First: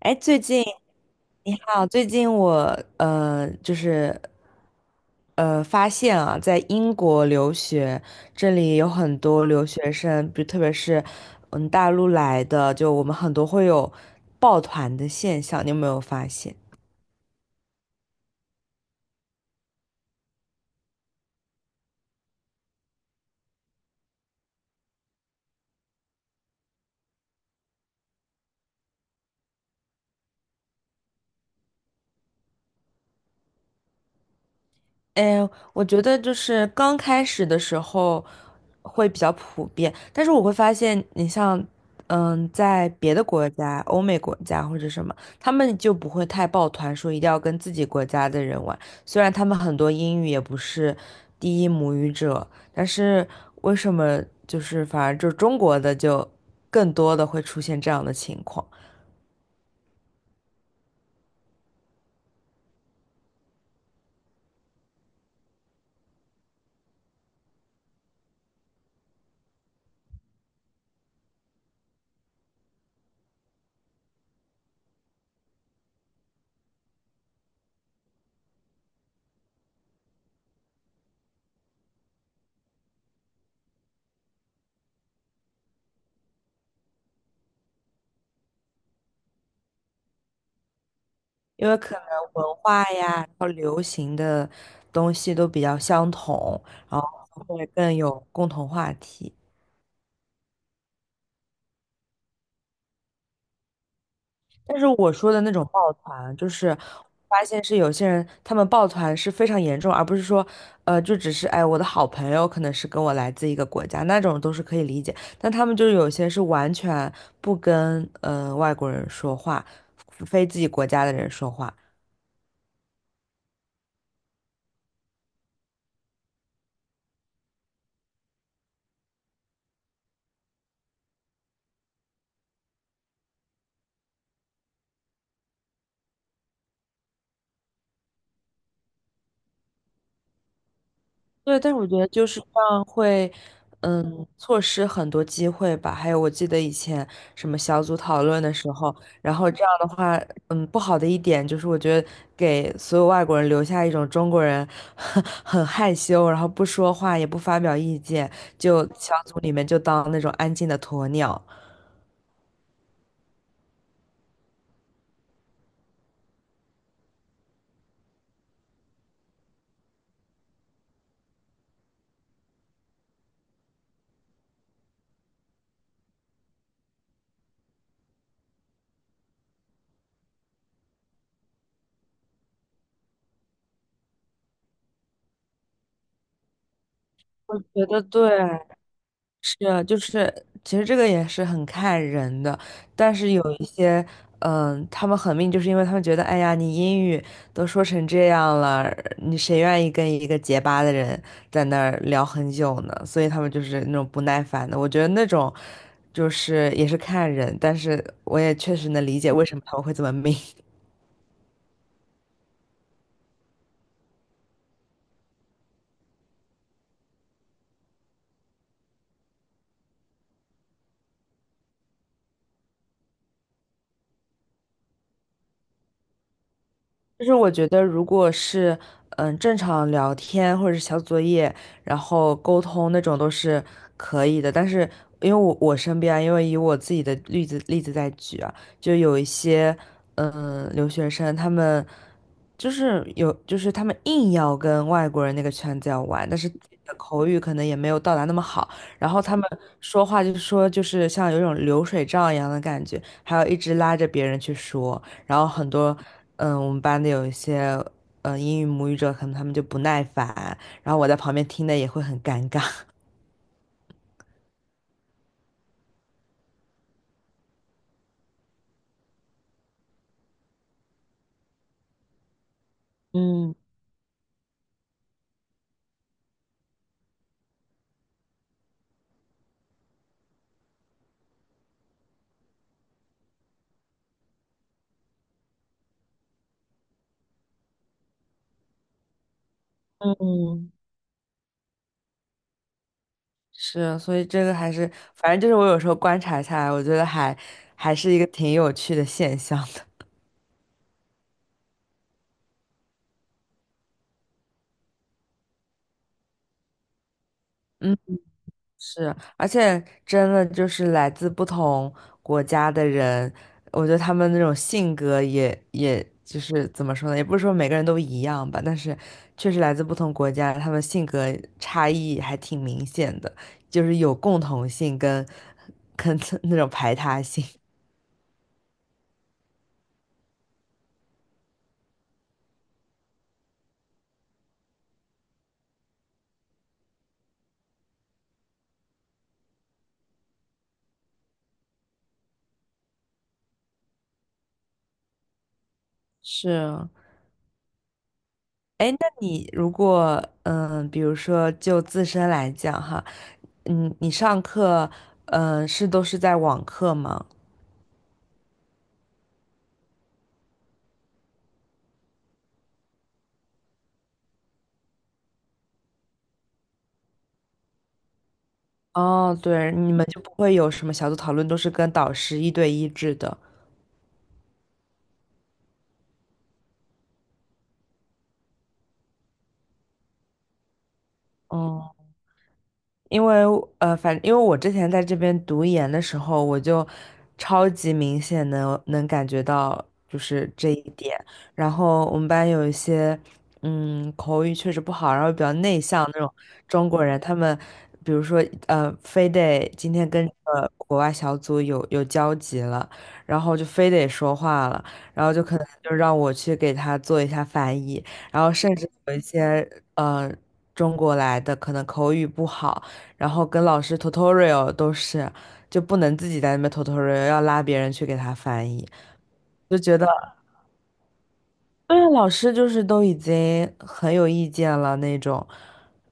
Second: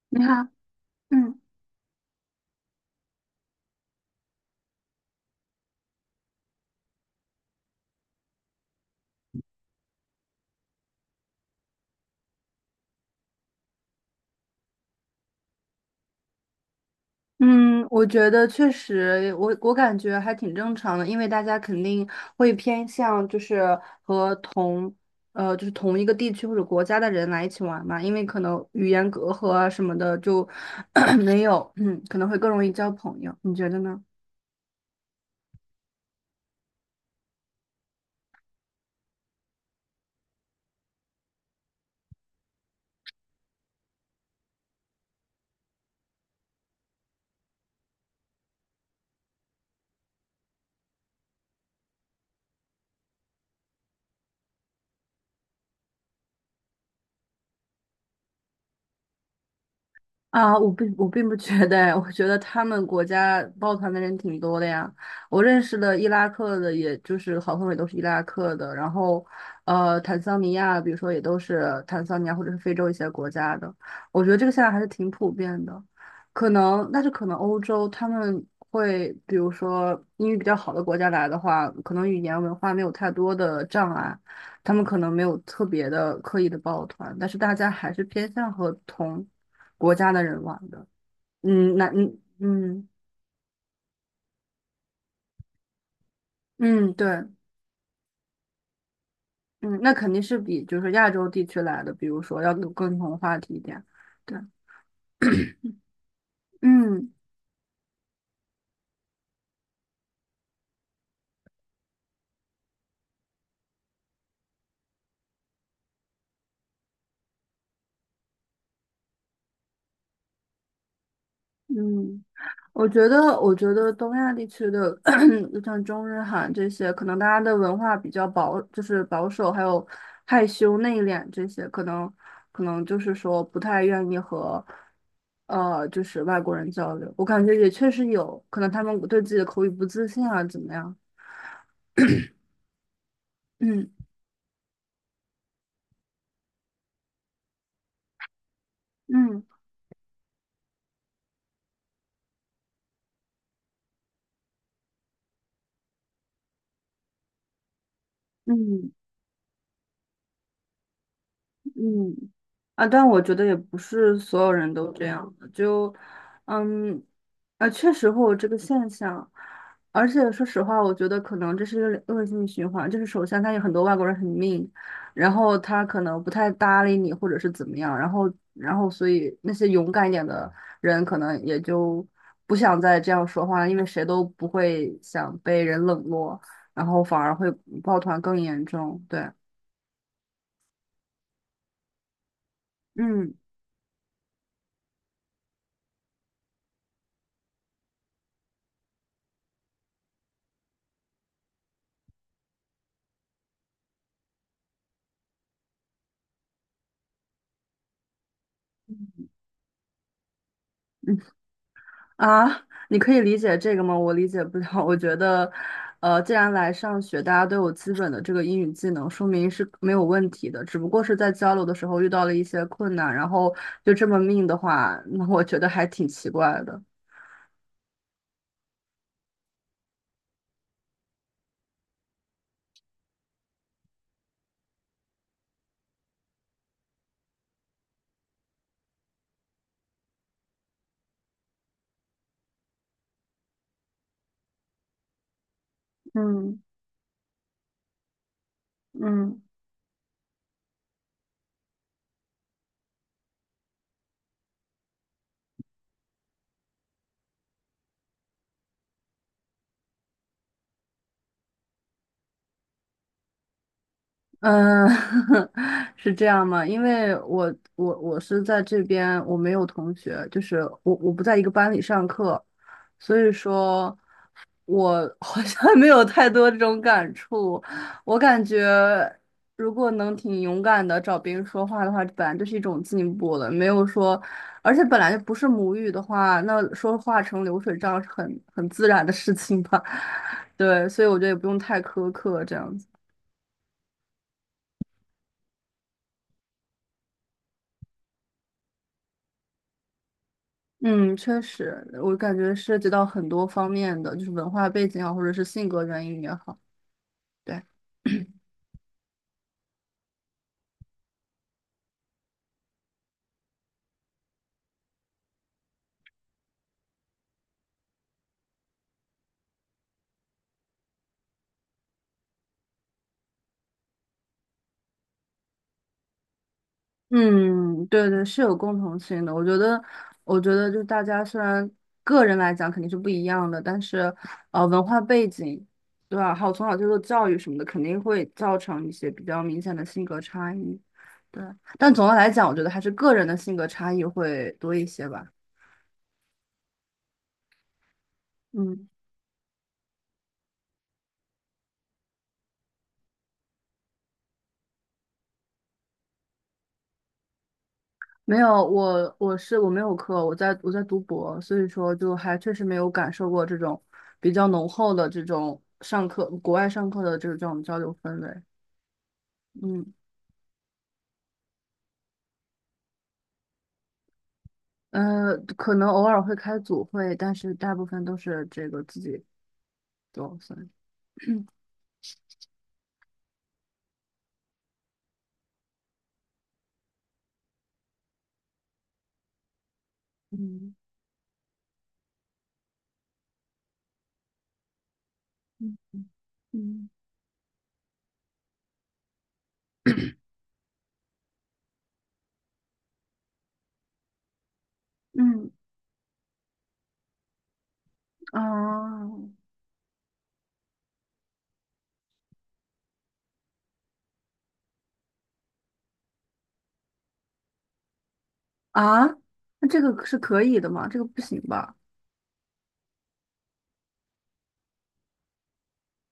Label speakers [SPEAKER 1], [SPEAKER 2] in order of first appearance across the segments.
[SPEAKER 1] 哎，
[SPEAKER 2] 你好，嗯
[SPEAKER 1] 你好，最近我就是发现啊，在英国留学，这里有很多留学生，特别是大陆来的，就我们很多会有抱团的现象，你有没有发现？
[SPEAKER 2] 嗯，我觉得确实，我感觉还挺正常的，因为大家肯定会偏向就是和同呃就是同一个地区或者国家的人来一起玩嘛，因为可能语言隔阂啊什么的就 没有，嗯，可能会更容易交朋友，你觉得呢？
[SPEAKER 1] 哎，我觉得就是刚开始的时候会比较普遍，但是我会发现，你像，在别的国家，欧美国家或者什么，他们就不会太抱团，说一定要跟自己国家的人玩。虽然他们很多英语也不是第一母语者，但是为什么就是反而就中国的就更多的会出现这样的情况？
[SPEAKER 2] 啊，我并我并不觉得，哎，我觉得他们国家抱团的人挺多的呀。我认识的伊拉克的，也就是好朋友也都是伊拉克的，然后坦桑尼亚，比如说也都是坦桑尼亚或者是非洲一些国家的。我觉得这个现在还是挺普遍的，但是可能欧洲他们会，比如说英语比较好的国家来的话，可能语言文化没有太多的障碍，他们可能没有特别的刻意的抱团，但是大家还是偏向和同。国家的人玩的。
[SPEAKER 1] 因
[SPEAKER 2] 嗯，
[SPEAKER 1] 为
[SPEAKER 2] 那
[SPEAKER 1] 可能文化呀，然后流行的东西都比较相同，
[SPEAKER 2] 嗯，
[SPEAKER 1] 然后
[SPEAKER 2] 对，
[SPEAKER 1] 会更有共同话题。
[SPEAKER 2] 嗯，那肯定是比就是亚洲地区来的，比如说要有共同话题一点。对，
[SPEAKER 1] 但是我说的那种抱团，就是
[SPEAKER 2] 嗯
[SPEAKER 1] 发现是有些人他们抱团是非常严重，而不是说，就只是哎，我的好朋友可能是跟我来自一个国家，那种都是可以理解。但他们就是有些是完全不跟外国人说话，非自己国家的人说话。
[SPEAKER 2] 嗯，我觉得东亚地区的 就 像中日韩这些，可能大家的文化比较保，就是保守，还有害羞内敛这些，可能就是说不太愿意和。就是外国人交流，我感觉也确实有可能他们对自己的口语不自信啊，怎么样？
[SPEAKER 1] 对，但是我觉得就是这样会，
[SPEAKER 2] 嗯。
[SPEAKER 1] 错失很多机会吧。还有，我记得以前什么小组讨论的时候，然
[SPEAKER 2] 嗯
[SPEAKER 1] 后这样的话，不好的一点就是，我觉得给所有外国人留下一种中国人 很害羞，然后不说话也不发表意见，就
[SPEAKER 2] 嗯
[SPEAKER 1] 小组里面就当那种安静的鸵鸟。
[SPEAKER 2] 嗯，啊，但我觉得也不是所有人都这样的就，嗯，啊，确实会有这个现象，而且说实话，我觉得可能这是一个恶性循环，就是首先他有很多外国人很 mean,然后他可能不太搭理你，或者是怎么样，然后所以那些勇敢一点的人可能也就不想再这样说话了，因为谁都不会想被人冷落，然后反而会
[SPEAKER 1] 我觉
[SPEAKER 2] 抱
[SPEAKER 1] 得
[SPEAKER 2] 团
[SPEAKER 1] 对，
[SPEAKER 2] 更严重，对。
[SPEAKER 1] 是啊，就是其实这个也是很看人的，但是
[SPEAKER 2] 嗯
[SPEAKER 1] 有一些，他们很命，就是因为他们觉得，哎呀，你英语都说成这样了，你谁愿意跟一个结巴的人在那儿聊很久呢？所以他们就是那种不耐烦的。我觉得那种就是也是看人，但是我也确实能理解为什么他们会这么命。
[SPEAKER 2] 嗯。啊，你可以理解这个吗？我理解不了。我觉得，既然来上学，大家都有基本的这个英语技能，说明是没有问题的。只不过是在交流的时候遇到了一些困难，然后就这么命的话，那我觉得还挺奇怪的。
[SPEAKER 1] 就是我觉得，如果是正常聊天或者是小作业，然后沟通那种都是可以的。但是因为我身边啊因为以我自己的例子在举啊，就有一些留学生，他们就是有就是他们硬要跟外国人那个圈子要玩，但是
[SPEAKER 2] 嗯
[SPEAKER 1] 自己的口语可能也没有到达那么好，然后他
[SPEAKER 2] 嗯
[SPEAKER 1] 们说话就是像有一种流水账一样的感觉，还要一直拉着别人去说。然后很多，我们班的有一些，英语母语者，可能他们就不耐烦，然后我在旁边听的也会很尴尬。
[SPEAKER 2] 嗯，是这样吗？因为我是在这边，我没有同学，就是我不在一个班里上课，所以
[SPEAKER 1] 嗯
[SPEAKER 2] 说。我 好像没有太多这种感触。我感觉，如果能挺勇敢的找别人说话的话，本来就是一种进步了。没有说，而且本来就不是母语的话，那说话成流水账是很自然的事情吧。
[SPEAKER 1] 嗯，
[SPEAKER 2] 对，所以我觉得也不用太苛刻这样子。
[SPEAKER 1] 是，所以这个还是，反正就是我有时候观察下来，我觉得还是一个挺有趣的现象的。
[SPEAKER 2] 嗯，确实，我感觉涉及到很多方面的，就是文化背景啊，或者是性格原因也好。对。
[SPEAKER 1] 嗯。是，而且真的就是来自不同国家的人，我觉得他们那种性格也就是怎么说呢，也不是说每个人都一样吧，但是确实来自不同国家，他们性格差异还挺明显的，就是有共同性跟 那种排他性。
[SPEAKER 2] 嗯，对对，是有共同性的。我觉得，我觉得就是大家虽然个人来讲肯定是不一样的，但是文化背景，对吧？还有从小接受教育什么的，肯定会造成一些比较明显的性格差异。对，但总的来讲，我觉得还是个人的性格差异会多一些吧。
[SPEAKER 1] 是，
[SPEAKER 2] 嗯，
[SPEAKER 1] 哎，那你如果比如说就自身来讲哈，你上课是都是在网课吗？
[SPEAKER 2] 没有，我没有课，我在读博，所以说就还确实没有感受过这种比较浓厚的这种上课，国外上课的这种交流氛围。
[SPEAKER 1] 哦，对，
[SPEAKER 2] 嗯。
[SPEAKER 1] 你们就不会有什么小组讨论，都是跟导师一对一制的。
[SPEAKER 2] 呃，可能偶尔会开组会，但是大部分都是这个自己做，算是
[SPEAKER 1] 哦、因为因为我之前在这边读研的时候，我就超级明显能感觉到就是这
[SPEAKER 2] 嗯
[SPEAKER 1] 一点。然后我们班有一些口语确实不好，然后比较
[SPEAKER 2] 嗯
[SPEAKER 1] 内向那种中
[SPEAKER 2] 嗯，
[SPEAKER 1] 国人，他们比如说非得今天跟国外小组有交集了，然后就非得说话了，然后就
[SPEAKER 2] 嗯，
[SPEAKER 1] 可能就让我去给他做一下翻译，然后甚至有一
[SPEAKER 2] 哦，
[SPEAKER 1] 些呃中国来的可能口语不好。然后跟老师 tutorial 都是，就不能自己在那边 tutorial，要拉别人去给他翻译，
[SPEAKER 2] 啊，那
[SPEAKER 1] 就
[SPEAKER 2] 这
[SPEAKER 1] 觉
[SPEAKER 2] 个
[SPEAKER 1] 得
[SPEAKER 2] 是可以的吗？这个不行吧？
[SPEAKER 1] 对啊，老师就是都已经很有意见了那种，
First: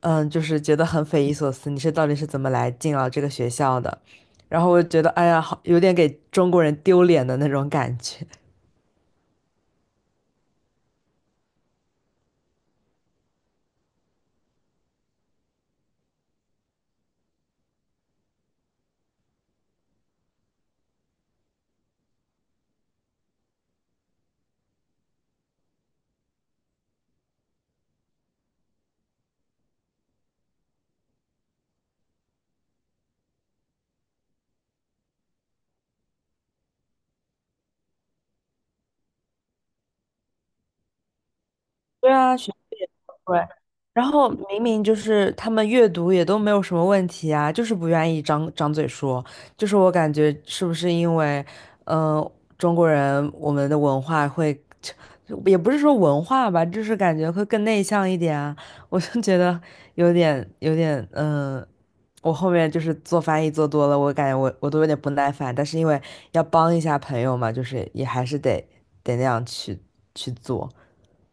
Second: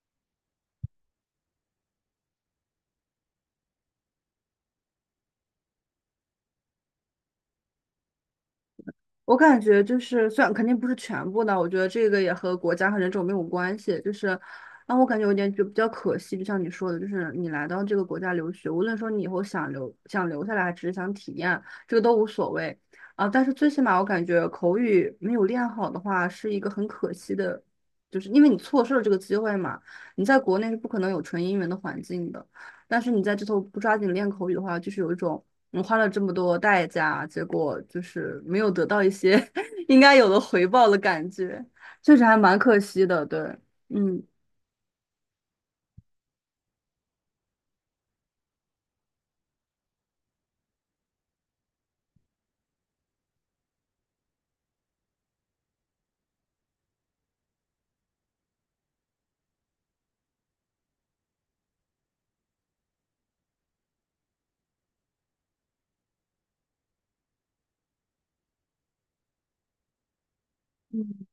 [SPEAKER 1] 就是觉得很匪夷所思，你到底是怎么来进了这个学校的？然后我就觉得，哎呀，好有点给中国人丢脸的那种感觉。
[SPEAKER 2] 我感觉就是，虽然肯定不是全部的，我觉得这个也和国家和人种没有关系。就是，让我感觉有点就比较可惜，就像你说的，就是你来到这个国家留学，无论说你以后想留下来，还只是想体验，这个都无所谓啊。但是最起码我感觉口语没有练好的话，是一个很可惜的，就是因为你错失了这个机会嘛。你在国内是不可能有纯英文的环境的，但是你在这头不抓紧练口语的话，就是有一种。我花了这么多代价，结果就是没有得到一些 应该有的回报的感觉，
[SPEAKER 1] 对
[SPEAKER 2] 确实还
[SPEAKER 1] 啊，学
[SPEAKER 2] 蛮
[SPEAKER 1] 费
[SPEAKER 2] 可
[SPEAKER 1] 也
[SPEAKER 2] 惜
[SPEAKER 1] 不
[SPEAKER 2] 的。对，
[SPEAKER 1] 贵。然
[SPEAKER 2] 嗯
[SPEAKER 1] 后明明就是他们阅读也都没有什么问题啊，就是不愿意张张嘴说。就是我感觉是不是因为，嗯，中国人我们的文化会，也不是说文化吧，就是感觉会更内向一点啊。我就觉得有点，我后面就是做翻译做多了，我感觉我都有点不耐烦，但是因为要帮一下朋友嘛，就是也还是得那样去做。
[SPEAKER 2] 嗯，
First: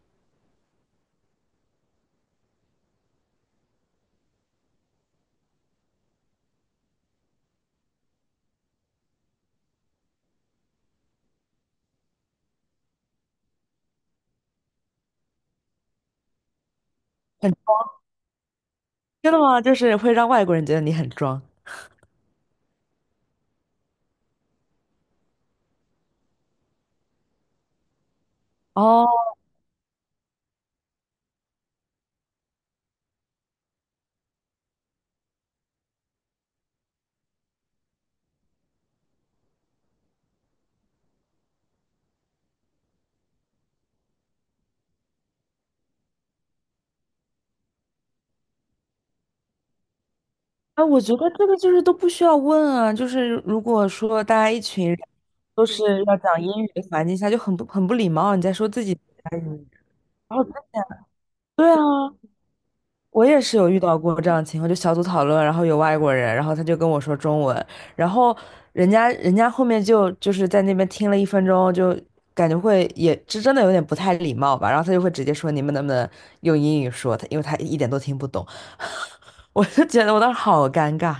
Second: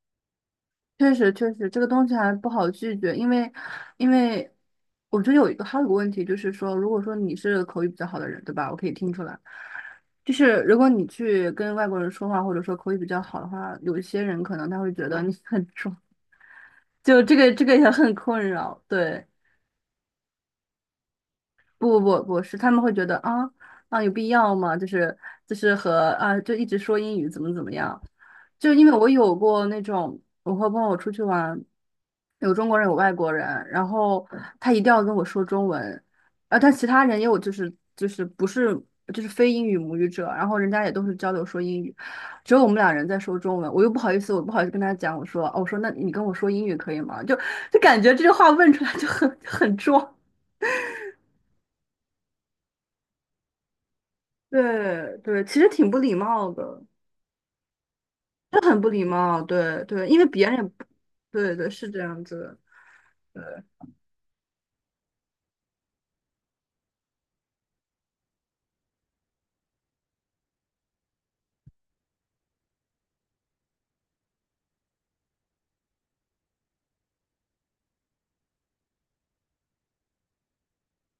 [SPEAKER 2] 确实，这个东西还不好拒绝，因为我觉得有一个问题就是说，如果说你是口语比较好的人，对吧？我可以听出来，就是如果你去跟外国人说话，或者说口语比较好的话，有一些人可能他会觉得你很 装，就这个也很困扰。对，
[SPEAKER 1] 真的吗？就是会让外国人觉得你很装
[SPEAKER 2] 不是，他们会觉得啊，啊，有必要吗？就是和啊，就一直说英语怎么怎么样，就因为我
[SPEAKER 1] 哦。
[SPEAKER 2] 有过那种我和朋友出去玩，有中国人有外国人，然后他一定要跟我说中文，啊，但其他人也有就是不是就是非英语母语者，然后人家也都是交流说英语，只有我们俩人在说中文，我又不好意思，我不好意思跟他讲，我说哦，我说那你跟我说英语可以吗？就就感觉这句话问出来就很就很装。
[SPEAKER 1] 那我觉得这个就是都不需要问啊，就是如果说大家一群人
[SPEAKER 2] 对对，其
[SPEAKER 1] 都
[SPEAKER 2] 实
[SPEAKER 1] 是
[SPEAKER 2] 挺不礼
[SPEAKER 1] 要讲
[SPEAKER 2] 貌
[SPEAKER 1] 英语
[SPEAKER 2] 的，
[SPEAKER 1] 的环境下，就很不礼貌。你在
[SPEAKER 2] 是
[SPEAKER 1] 说
[SPEAKER 2] 很
[SPEAKER 1] 自
[SPEAKER 2] 不
[SPEAKER 1] 己，
[SPEAKER 2] 礼貌。对对，因为
[SPEAKER 1] 然
[SPEAKER 2] 别
[SPEAKER 1] 后
[SPEAKER 2] 人也不，对对，
[SPEAKER 1] 对啊，
[SPEAKER 2] 是这样子的。
[SPEAKER 1] 我也是有遇到过这样的情况，就小组讨论，然后有外国人，然后他就跟我说中文，然后人家后面就是在那边听了1分钟，就感觉会也这真的有点不太礼貌吧，然后他就会直接说你们能不能用英语说，因为他一点都听不懂。我就觉得我当时好尴尬。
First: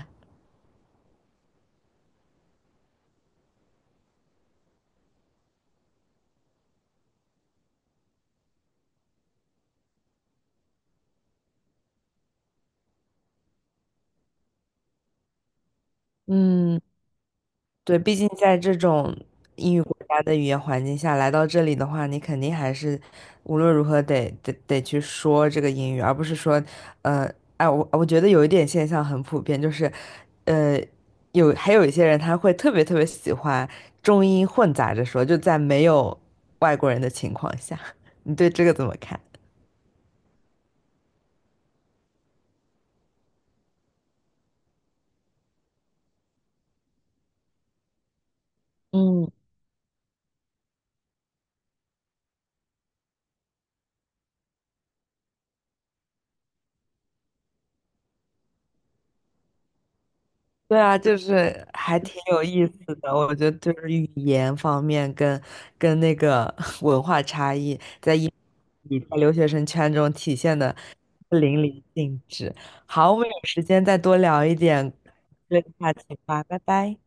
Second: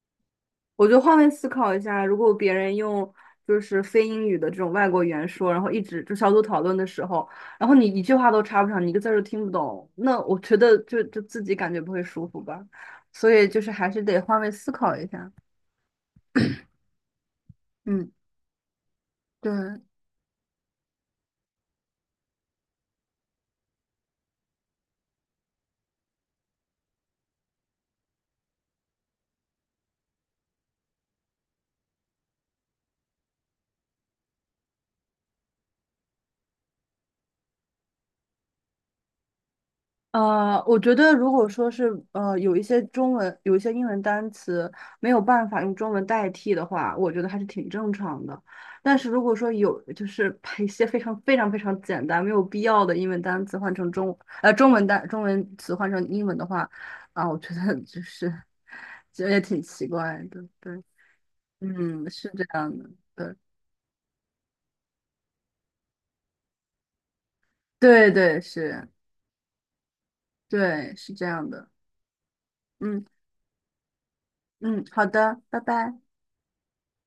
[SPEAKER 2] 我就换位思考一下，如果别人用就是非英语的这种外国语言说，然后一直就小组讨论的时候，然后你一句话都插不上，你一个字儿都听不懂，那我觉得就就自己感觉不会舒服吧。所以就是还是得换位思考一下。
[SPEAKER 1] 嗯，对，
[SPEAKER 2] 嗯，
[SPEAKER 1] 毕竟在这种英
[SPEAKER 2] 对。
[SPEAKER 1] 语国家的语言环境下来到这里的话，你肯定还是无论如何得去说这个英语，而不是说，呃，哎，我觉得有一点现象很普遍，就是，呃，还有一些人他会特别特别喜欢中英混杂着说，就在没有外国人的情况下，你对这个怎么看？
[SPEAKER 2] 我觉得如果说是有一些中文有一些英文单词没有办法用中文代替的话，我觉得还是挺正常的。但是如
[SPEAKER 1] 嗯。
[SPEAKER 2] 果说有就是把一些非常非常非常简单没有必要的英文单词换成中中文中文词换成英文的话，啊，我觉得就是 其实也挺奇怪的，
[SPEAKER 1] 对
[SPEAKER 2] 对，
[SPEAKER 1] 啊，就是还
[SPEAKER 2] 嗯，
[SPEAKER 1] 挺
[SPEAKER 2] 是
[SPEAKER 1] 有
[SPEAKER 2] 这
[SPEAKER 1] 意
[SPEAKER 2] 样的，
[SPEAKER 1] 思的，
[SPEAKER 2] 对，
[SPEAKER 1] 我觉得就是语言方面跟那个 文化差异，
[SPEAKER 2] 对对是，
[SPEAKER 1] 你在留学生圈中体现的
[SPEAKER 2] 对是这样
[SPEAKER 1] 淋
[SPEAKER 2] 的，
[SPEAKER 1] 漓尽致。
[SPEAKER 2] 嗯
[SPEAKER 1] 好，我们有时间再多聊一
[SPEAKER 2] 嗯，
[SPEAKER 1] 点
[SPEAKER 2] 好的，拜
[SPEAKER 1] 这个话
[SPEAKER 2] 拜。
[SPEAKER 1] 题吧，拜拜。